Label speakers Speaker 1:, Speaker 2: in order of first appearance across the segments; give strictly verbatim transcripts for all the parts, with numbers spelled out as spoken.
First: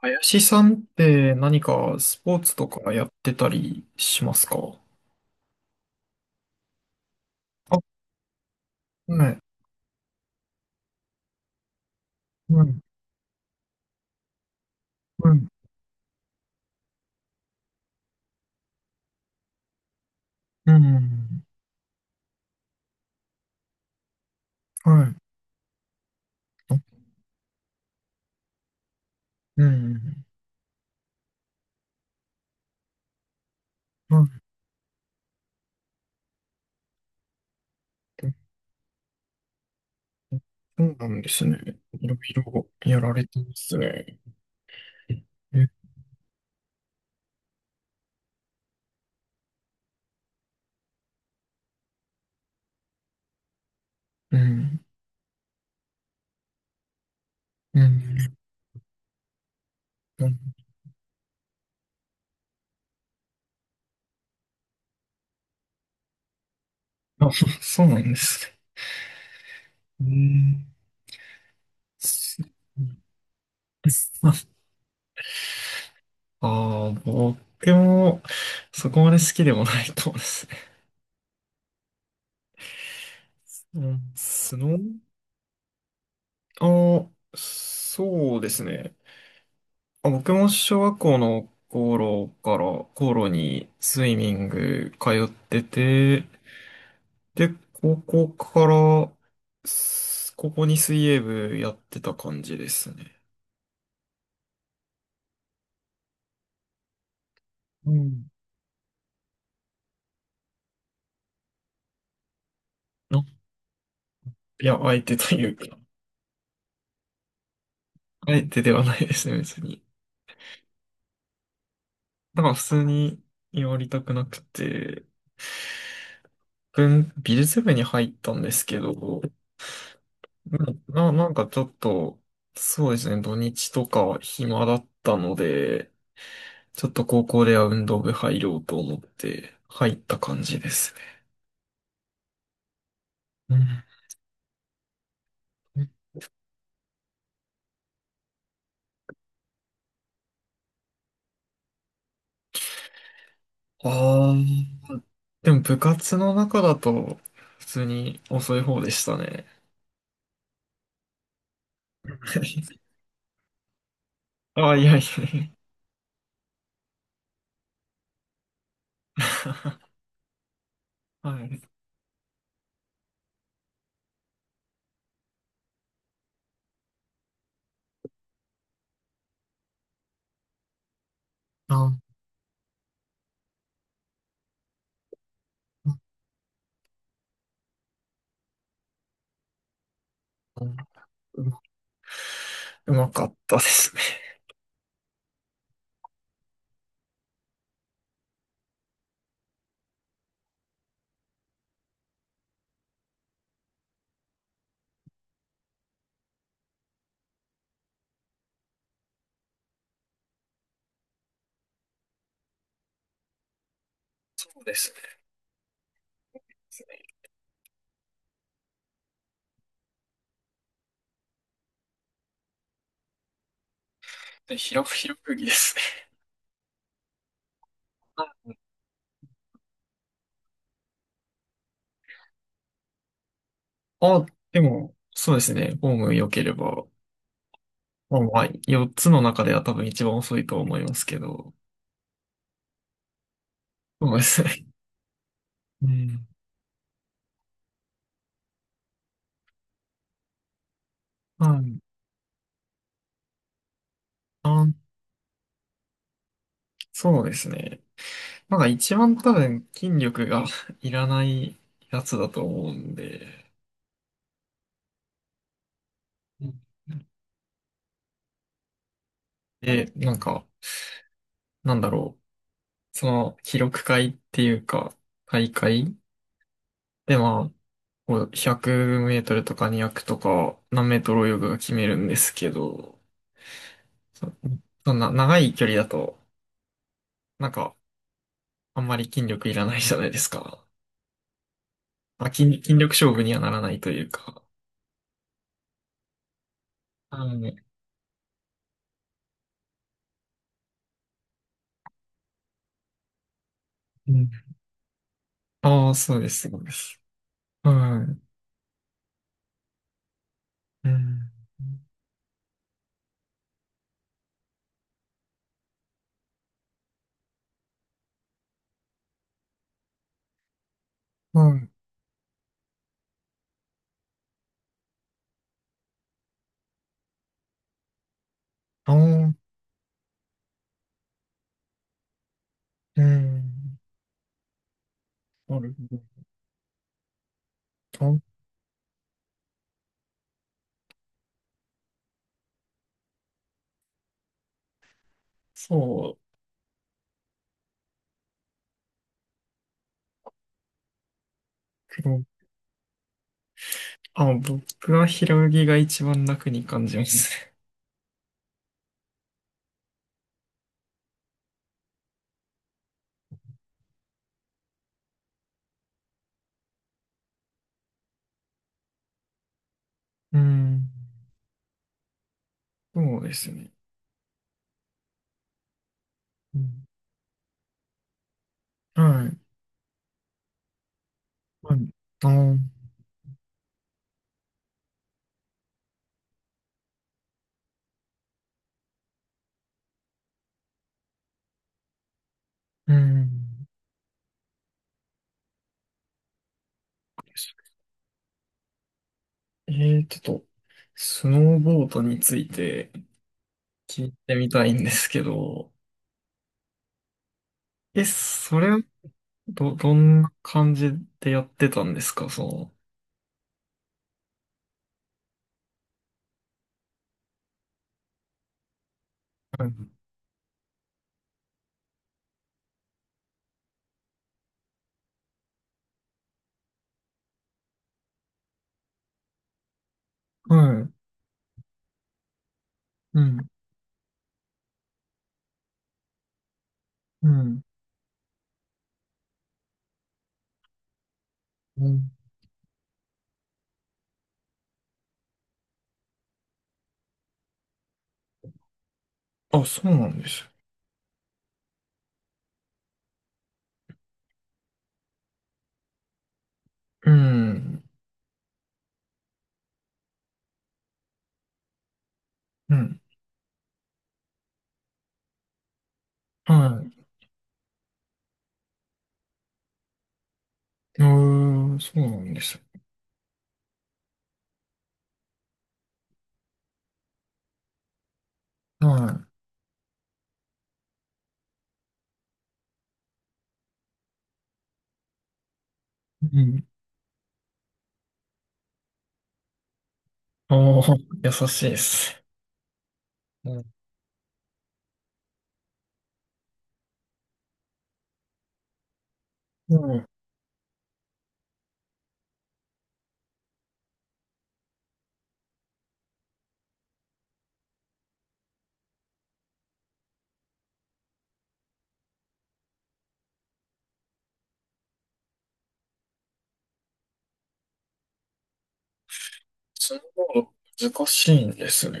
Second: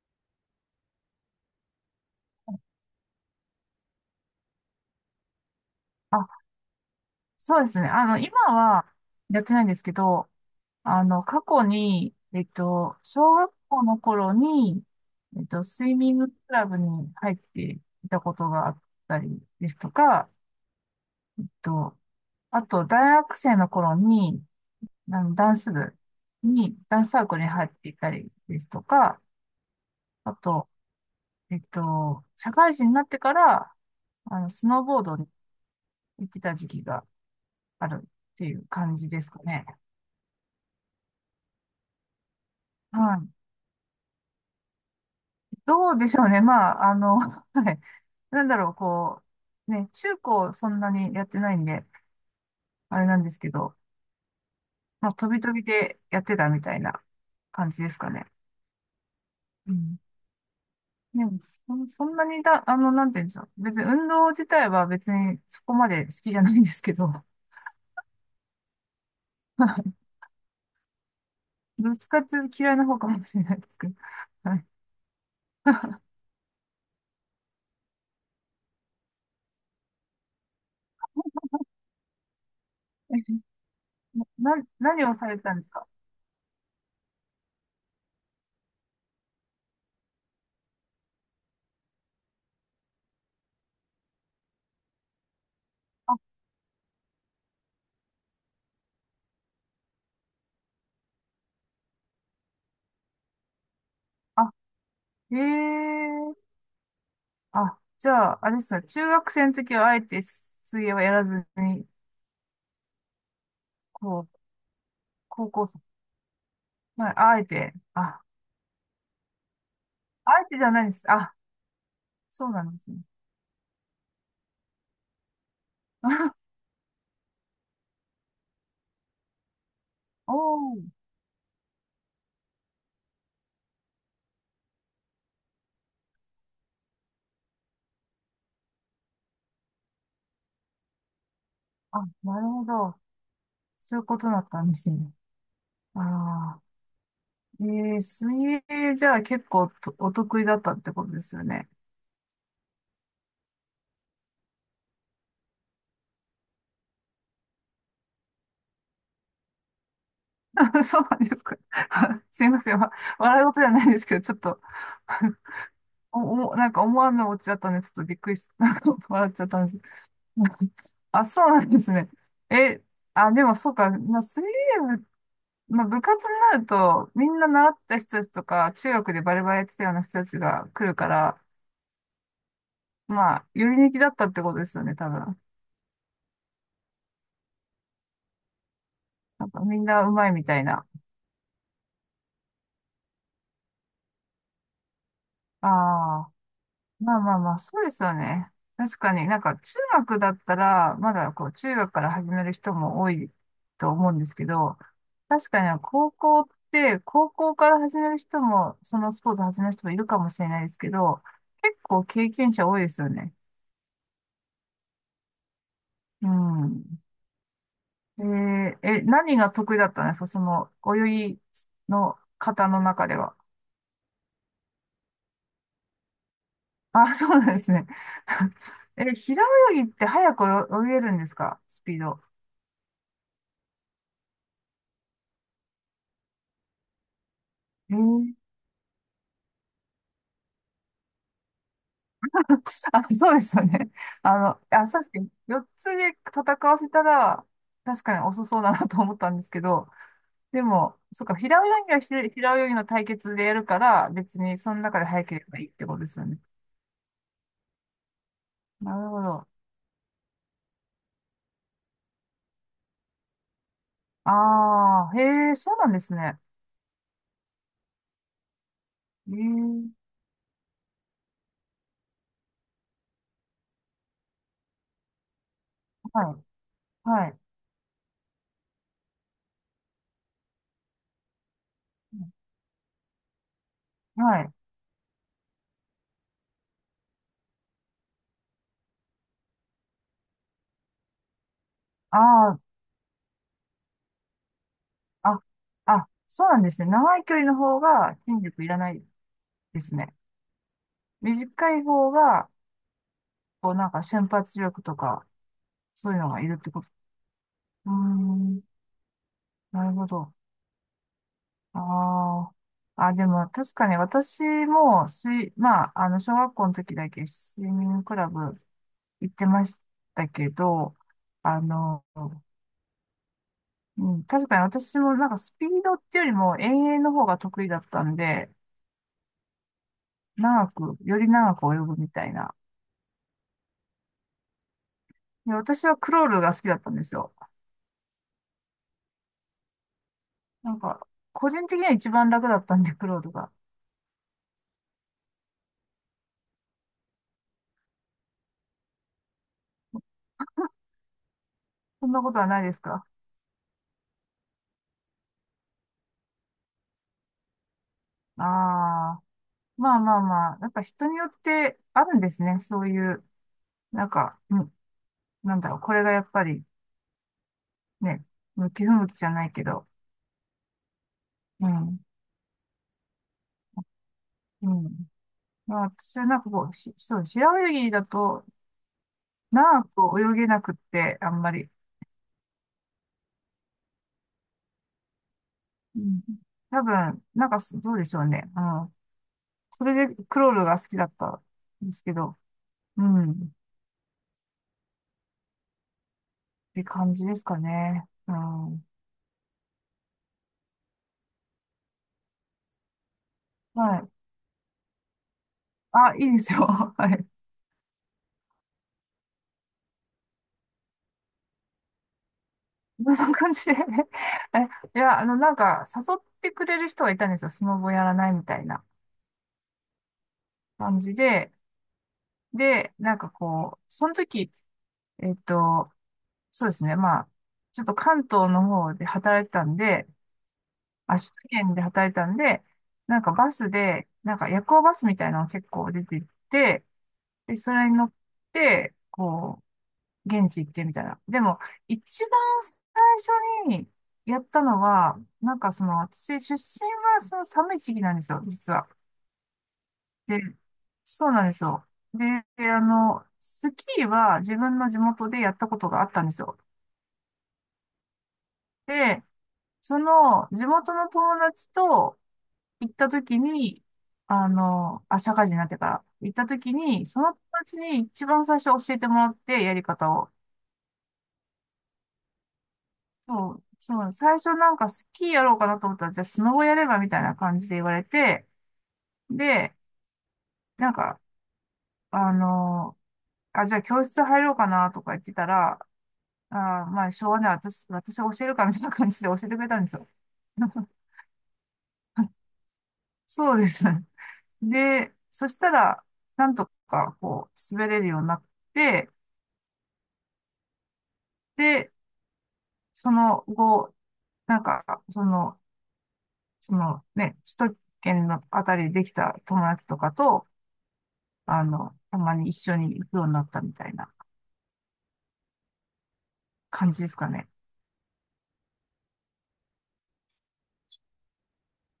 Speaker 1: 林さんって何かスポーツとかやってたりしますか？
Speaker 2: あ、そうで
Speaker 1: あ、
Speaker 2: すね。あの、今は
Speaker 1: は
Speaker 2: や
Speaker 1: い。
Speaker 2: ってないんですけど、あの、過去に、えっ
Speaker 1: うん、
Speaker 2: と、小学校の頃に、
Speaker 1: う
Speaker 2: えっ
Speaker 1: ん、
Speaker 2: と、スイミングクラブに入っていたことがあったりですとか、
Speaker 1: うん。
Speaker 2: えっと、あと、大学生の頃に、
Speaker 1: はい。
Speaker 2: あの、ダンス部に、
Speaker 1: あ、
Speaker 2: ダンスサークルに入っていたりですとか、
Speaker 1: うん、
Speaker 2: あと、えっと、社会人になってから、あ
Speaker 1: は
Speaker 2: の、スノーボードに行ってた時期がある
Speaker 1: い。
Speaker 2: っていう感じですかね。
Speaker 1: そうなんですね。いろいろや
Speaker 2: は
Speaker 1: られ
Speaker 2: い。
Speaker 1: てますね。え、
Speaker 2: どうでしょうね。まあ、あの、はい。なんだろう、こう、ね、中高そんなにやってないんで、あれなんですけど、
Speaker 1: うん、
Speaker 2: まあ、飛び飛びでやってたみたいな感
Speaker 1: う
Speaker 2: じですかね。
Speaker 1: ん、
Speaker 2: うん。
Speaker 1: うん。
Speaker 2: でも、そ、そんなにだ、あの、なんて言うんでしょう。別に運動自体は別にそこまで好きじゃないんですけど、
Speaker 1: あ、そうなんですね。う ん、
Speaker 2: どっちかっていう
Speaker 1: す、
Speaker 2: と嫌いな方かもしれないですけど。はい。
Speaker 1: ああ、ー、僕もそこまで好きでもないかもですね。うん、
Speaker 2: な、
Speaker 1: スノー、
Speaker 2: 何をされてたんですか？
Speaker 1: あ、そうですね。あ、僕も小学校の頃から、頃にスイミング通って
Speaker 2: あ、
Speaker 1: て、で、高校から、す、高校に水泳部やってた感じですね。
Speaker 2: あ、ええ、あ、
Speaker 1: う
Speaker 2: じ
Speaker 1: ん。
Speaker 2: ゃあ、あれですね、中学生の時はあえて水泳はやらずに、
Speaker 1: な、
Speaker 2: こう、
Speaker 1: いや、相手とい
Speaker 2: 高
Speaker 1: う
Speaker 2: 校
Speaker 1: か、
Speaker 2: 生、まあ、あえて、あ、
Speaker 1: 相手ではないですね、別に。
Speaker 2: あえてじゃないです。あ、
Speaker 1: だ
Speaker 2: そ
Speaker 1: か
Speaker 2: う
Speaker 1: ら普
Speaker 2: なんで
Speaker 1: 通
Speaker 2: すね。
Speaker 1: にやりたくなくて、
Speaker 2: あ、
Speaker 1: 文美術部に入ったんですけど、
Speaker 2: お
Speaker 1: うん、
Speaker 2: ー、
Speaker 1: な、なんかちょっと、そうですね、土日とか暇だったので、ちょっと高校では運動部入ろうと思って入った感じですね。
Speaker 2: あ、なるほど。
Speaker 1: うん。
Speaker 2: そういうことだったんですね。ああ、えー、水泳じゃあ結構とお得意だったってことですよね。
Speaker 1: ああ、でも部活の中だと普通に遅い方でしたね。
Speaker 2: そうなんですか。すいません。わ笑い事じゃないですけど、ちょっと
Speaker 1: ああ、いやいやい
Speaker 2: お、おもなんか思わぬオチだったんで、ちょっとびっくりし、なんか笑っちゃったんで
Speaker 1: や。
Speaker 2: す。あ、
Speaker 1: は
Speaker 2: そう
Speaker 1: い。
Speaker 2: なんですね。え、あ、でもそうか、まあ、水泳部、まあ、部活になると、みんな習ってた人たちとか、中学でバレバレやってたような人たちが来るから、
Speaker 1: あ、
Speaker 2: まあ、より抜きだったってことですよね、多分。
Speaker 1: うん。
Speaker 2: なんかみんな上手いみたいな。
Speaker 1: うまうまかったですね。
Speaker 2: ああ。まあまあまあ、そうですよね。確かになんか中学だったら、まだこう中学から始める人も多いと思うんですけど、確かに高校って、高校から始める人も、そのスポーツ始める人もいるかもしれないですけど、結構経験者多いですよね。
Speaker 1: そうですね。
Speaker 2: うん。えーえ、何が得意だったんですかその泳ぎの方の中では？
Speaker 1: で、ひろ、ひろゆきですね。
Speaker 2: あ、そうなんですね。え、平泳ぎって早く泳げるんですかスピード？
Speaker 1: あ、でも、そうですね。ホーム良ければ、
Speaker 2: え
Speaker 1: まあ
Speaker 2: ー
Speaker 1: まあ、よっつの中では多分一番遅いと思いますけど。
Speaker 2: あ、そうですよね。
Speaker 1: そうで
Speaker 2: あ
Speaker 1: す
Speaker 2: の、
Speaker 1: ね。
Speaker 2: あ、確かに、よっつ
Speaker 1: う
Speaker 2: で
Speaker 1: ん。
Speaker 2: 戦わせたら、確かに遅そうだなと思ったんですけど、でも、そっか、平
Speaker 1: は
Speaker 2: 泳
Speaker 1: い。
Speaker 2: ぎはひ平泳ぎの対決でやるから、別に
Speaker 1: あ、
Speaker 2: その中で早ければいいってことですよね。
Speaker 1: そうですね。なんか一
Speaker 2: なる
Speaker 1: 番
Speaker 2: ほ
Speaker 1: 多
Speaker 2: ど。
Speaker 1: 分筋力が いらないやつだと思うんで。
Speaker 2: ああ、へえ、そうなんですね。
Speaker 1: うん。
Speaker 2: ええ、
Speaker 1: で、なんか、なんだろう。その、記録会っていうか、大会
Speaker 2: はい、
Speaker 1: で、
Speaker 2: はい、
Speaker 1: まあ、こうひゃくメートルとかにひゃくとか、何メートル泳ぐが決めるんですけど、そ、
Speaker 2: はい。
Speaker 1: そんな長い距離だと、なんか、あんまり筋力いらないじゃないですか。まあ、筋、
Speaker 2: ああ、
Speaker 1: 筋力勝負にはならないというか。
Speaker 2: あ、あ、そうなんですね。長い
Speaker 1: は
Speaker 2: 距離
Speaker 1: い。
Speaker 2: の方が筋力いらないですね。短い方が、こう、なんか
Speaker 1: う
Speaker 2: 瞬
Speaker 1: ん。
Speaker 2: 発力とか、
Speaker 1: ああ、
Speaker 2: そう
Speaker 1: そ
Speaker 2: いう
Speaker 1: うで
Speaker 2: のがい
Speaker 1: す、
Speaker 2: る
Speaker 1: そ
Speaker 2: っ
Speaker 1: うで
Speaker 2: てこと。
Speaker 1: す。
Speaker 2: うー
Speaker 1: は
Speaker 2: ん、なるほど。
Speaker 1: い。うん。
Speaker 2: ああ。あ、でも確かに私も水、まあ、あの、小学校の時だけスイミングクラブ行ってましたけど、
Speaker 1: は
Speaker 2: あ
Speaker 1: い。
Speaker 2: の、うん、確かに私もなんかスピードっていうよりも遠泳の方が得意だったんで、
Speaker 1: ああ、
Speaker 2: 長く、より長く泳ぐみたいな。
Speaker 1: うん。
Speaker 2: で、
Speaker 1: なる
Speaker 2: 私はクロールが好きだったんですよ。
Speaker 1: ほど。あ、
Speaker 2: なんか、個人的には一番楽だったんで、クロールが。
Speaker 1: そう。け
Speaker 2: そんな
Speaker 1: ど、
Speaker 2: ことはないですか？
Speaker 1: あ、僕は平泳ぎが一番楽に感じますね。
Speaker 2: ああー。まあまあまあ、やっぱ人によってあるんですね。そういう、なんか、うん、なんだろう、これがやっぱりね、向き不向きじゃないけど、
Speaker 1: うん。
Speaker 2: うん、
Speaker 1: そうですね。
Speaker 2: うん。まあ私はなんか
Speaker 1: う
Speaker 2: こう、
Speaker 1: ん。
Speaker 2: し、そう、平泳ぎだと、
Speaker 1: はい。
Speaker 2: 長く泳げなくって、あんまり。
Speaker 1: はい。あー、
Speaker 2: うん、多分、なんかす、どうでしょうね。うん。それでクロールが好きだったんですけど、
Speaker 1: う
Speaker 2: う
Speaker 1: ん。
Speaker 2: ん、って感じですかね。うん。
Speaker 1: えー、ちょっと、スノーボードについて
Speaker 2: は
Speaker 1: 聞い
Speaker 2: い。
Speaker 1: てみたいんですけど、
Speaker 2: あ、いいですよ。はい。
Speaker 1: え、それはど、どんな感じでやってたんですか、その。
Speaker 2: そんな感じで え、いや、あの、なんか、誘ってくれる人がいたんですよ。スノボやらないみたいな
Speaker 1: はい。
Speaker 2: 感じで。で、なんかこう、その時、えっと、そうですね。まあ、ちょっと関東の方で働いてたんで、
Speaker 1: はい、
Speaker 2: あ、首都圏で働いてたんで、な
Speaker 1: う
Speaker 2: んか
Speaker 1: ん。
Speaker 2: バスで、なんか夜行バスみたいなのが結構出てって、
Speaker 1: う
Speaker 2: で、
Speaker 1: ん。
Speaker 2: それに乗って、こう、現地行ってみたいな。でも、
Speaker 1: うん。
Speaker 2: 一番最初にやったのは、なんかその、私出身はその寒い時期なんですよ、実は。
Speaker 1: あ、そうなんで
Speaker 2: で、
Speaker 1: す。
Speaker 2: そうなんですよ。で、あの、スキーは自分の地元でやったことがあったんですよ。
Speaker 1: うん。
Speaker 2: で、その、地元の友達と
Speaker 1: う
Speaker 2: 行っ
Speaker 1: ん。
Speaker 2: た時に、あの、あ、社会人になってから行った時
Speaker 1: は
Speaker 2: に、その友達に一番最初教えてもらって、やり方を。
Speaker 1: い。うーん、そうなんです。
Speaker 2: そう、そう、最初なんかスキーやろうかなと思ったら、じゃあスノボやればみたいな感じで言われて、
Speaker 1: は
Speaker 2: で、なんか、あのーあ、じゃあ教室入ろうかなとか言ってたら、
Speaker 1: い。う
Speaker 2: あ
Speaker 1: ん。
Speaker 2: ー、まあ、しょうがない、私、私が教えるかみたいな感じで教えてくれたんですよ。
Speaker 1: あ あ、優しいです。う
Speaker 2: そう
Speaker 1: ん。
Speaker 2: です。で、そしたら、なんとか、こう、滑れるようになって、
Speaker 1: うん。
Speaker 2: で、その後、なんか、その、そのね、首都圏のあたりでできた友達とかと、あの、たまに一緒に行くようになったみたいな感じですかね。
Speaker 1: スノーボード難しいんですね。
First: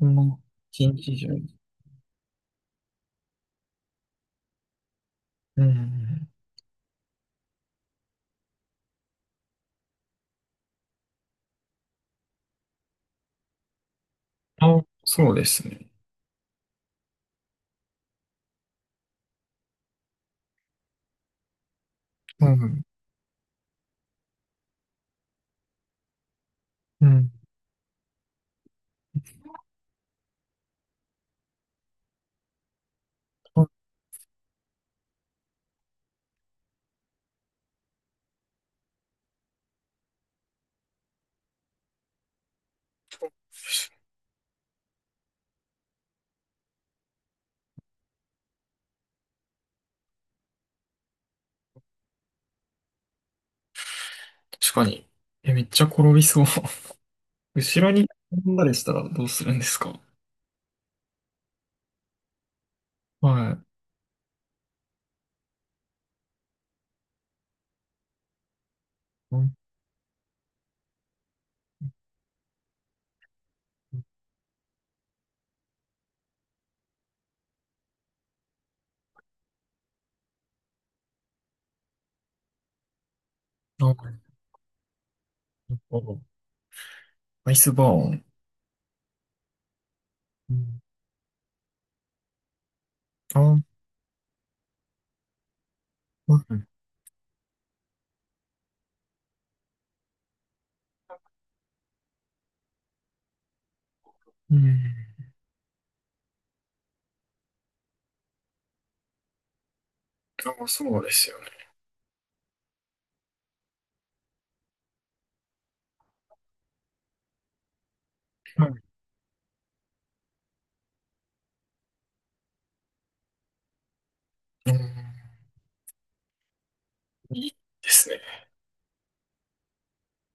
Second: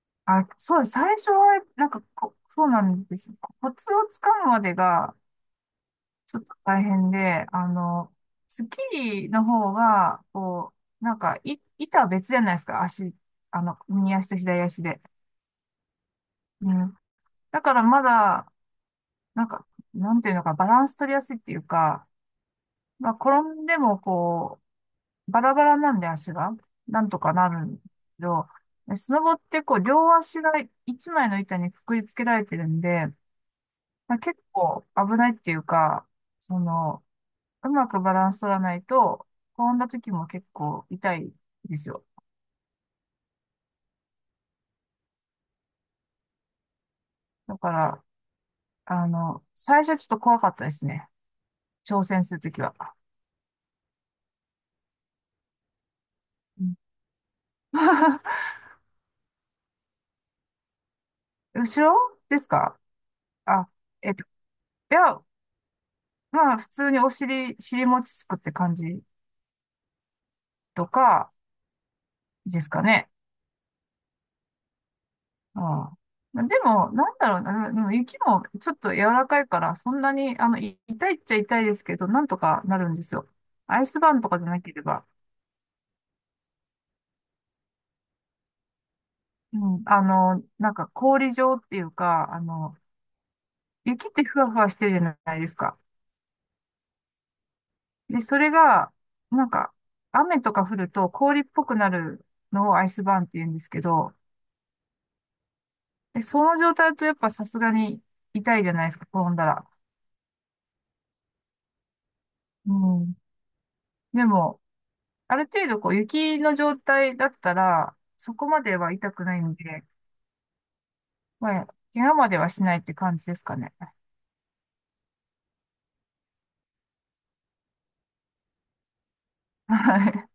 Speaker 1: この
Speaker 2: あ、そうで
Speaker 1: 近
Speaker 2: す。最
Speaker 1: 畿中
Speaker 2: 初
Speaker 1: に。
Speaker 2: は、なんかこ、そうなんですよ。コツをつかむまでが、
Speaker 1: うん。
Speaker 2: ちょっと大変で、あの、スッキリの方が、こう、なんか、い、板は別じゃないですか。足、あの、右足と左足
Speaker 1: あ、
Speaker 2: で。
Speaker 1: そうですね。
Speaker 2: うん。だからまだ、なんか、なんていうのか、バランス取りやすいっていうか、
Speaker 1: うん。
Speaker 2: まあ、転んでも、こバラバラなんで足が、な
Speaker 1: う
Speaker 2: んと
Speaker 1: ん。
Speaker 2: かなるんだけど、でスノボってこう、両足が一枚の板にくくりつけられてるんで、
Speaker 1: あ、
Speaker 2: まあ、結構危ないっていうか、その、うまくバランス取らないと、転んだ時も結構痛いですよ。だから、あの、最初はちょっと怖かったですね。挑戦するときは。
Speaker 1: 確かに。え、めっちゃ転びそう。
Speaker 2: うん
Speaker 1: 後ろに 飛んだりしたらどうするんですか？
Speaker 2: 後ろですか？
Speaker 1: はい。
Speaker 2: あ、えっと、いや、まあ、普通にお尻、尻餅つくって感じ
Speaker 1: うん。
Speaker 2: とかですかね。ああ。までも、なんだろうな、でも雪もちょっと柔らかいから、そんなに、あの、い痛いっちゃ痛いですけど、なんとかなるんですよ。アイ
Speaker 1: なん
Speaker 2: ス
Speaker 1: か、
Speaker 2: バーンとかじゃなければ。
Speaker 1: アイスバーン。
Speaker 2: うん、あの、
Speaker 1: う
Speaker 2: なん
Speaker 1: ん。
Speaker 2: か氷状っていうか、あの、
Speaker 1: あ、うん。
Speaker 2: 雪ってふわふわしてるじゃないですか。で、それが、なんか、雨とか降ると氷っぽくなるのをアイスバーンって言うんですけど、
Speaker 1: うん。
Speaker 2: でその状態だとやっぱさすがに痛いじゃないですか、転んだら。
Speaker 1: あ、そうですよね。
Speaker 2: うん。でも、ある程度こう雪の状態だったら、そこま
Speaker 1: は
Speaker 2: で
Speaker 1: い。
Speaker 2: は痛くないんで、まあ、怪我まではしないって感じですかね。
Speaker 1: うん、いいですね。
Speaker 2: はい。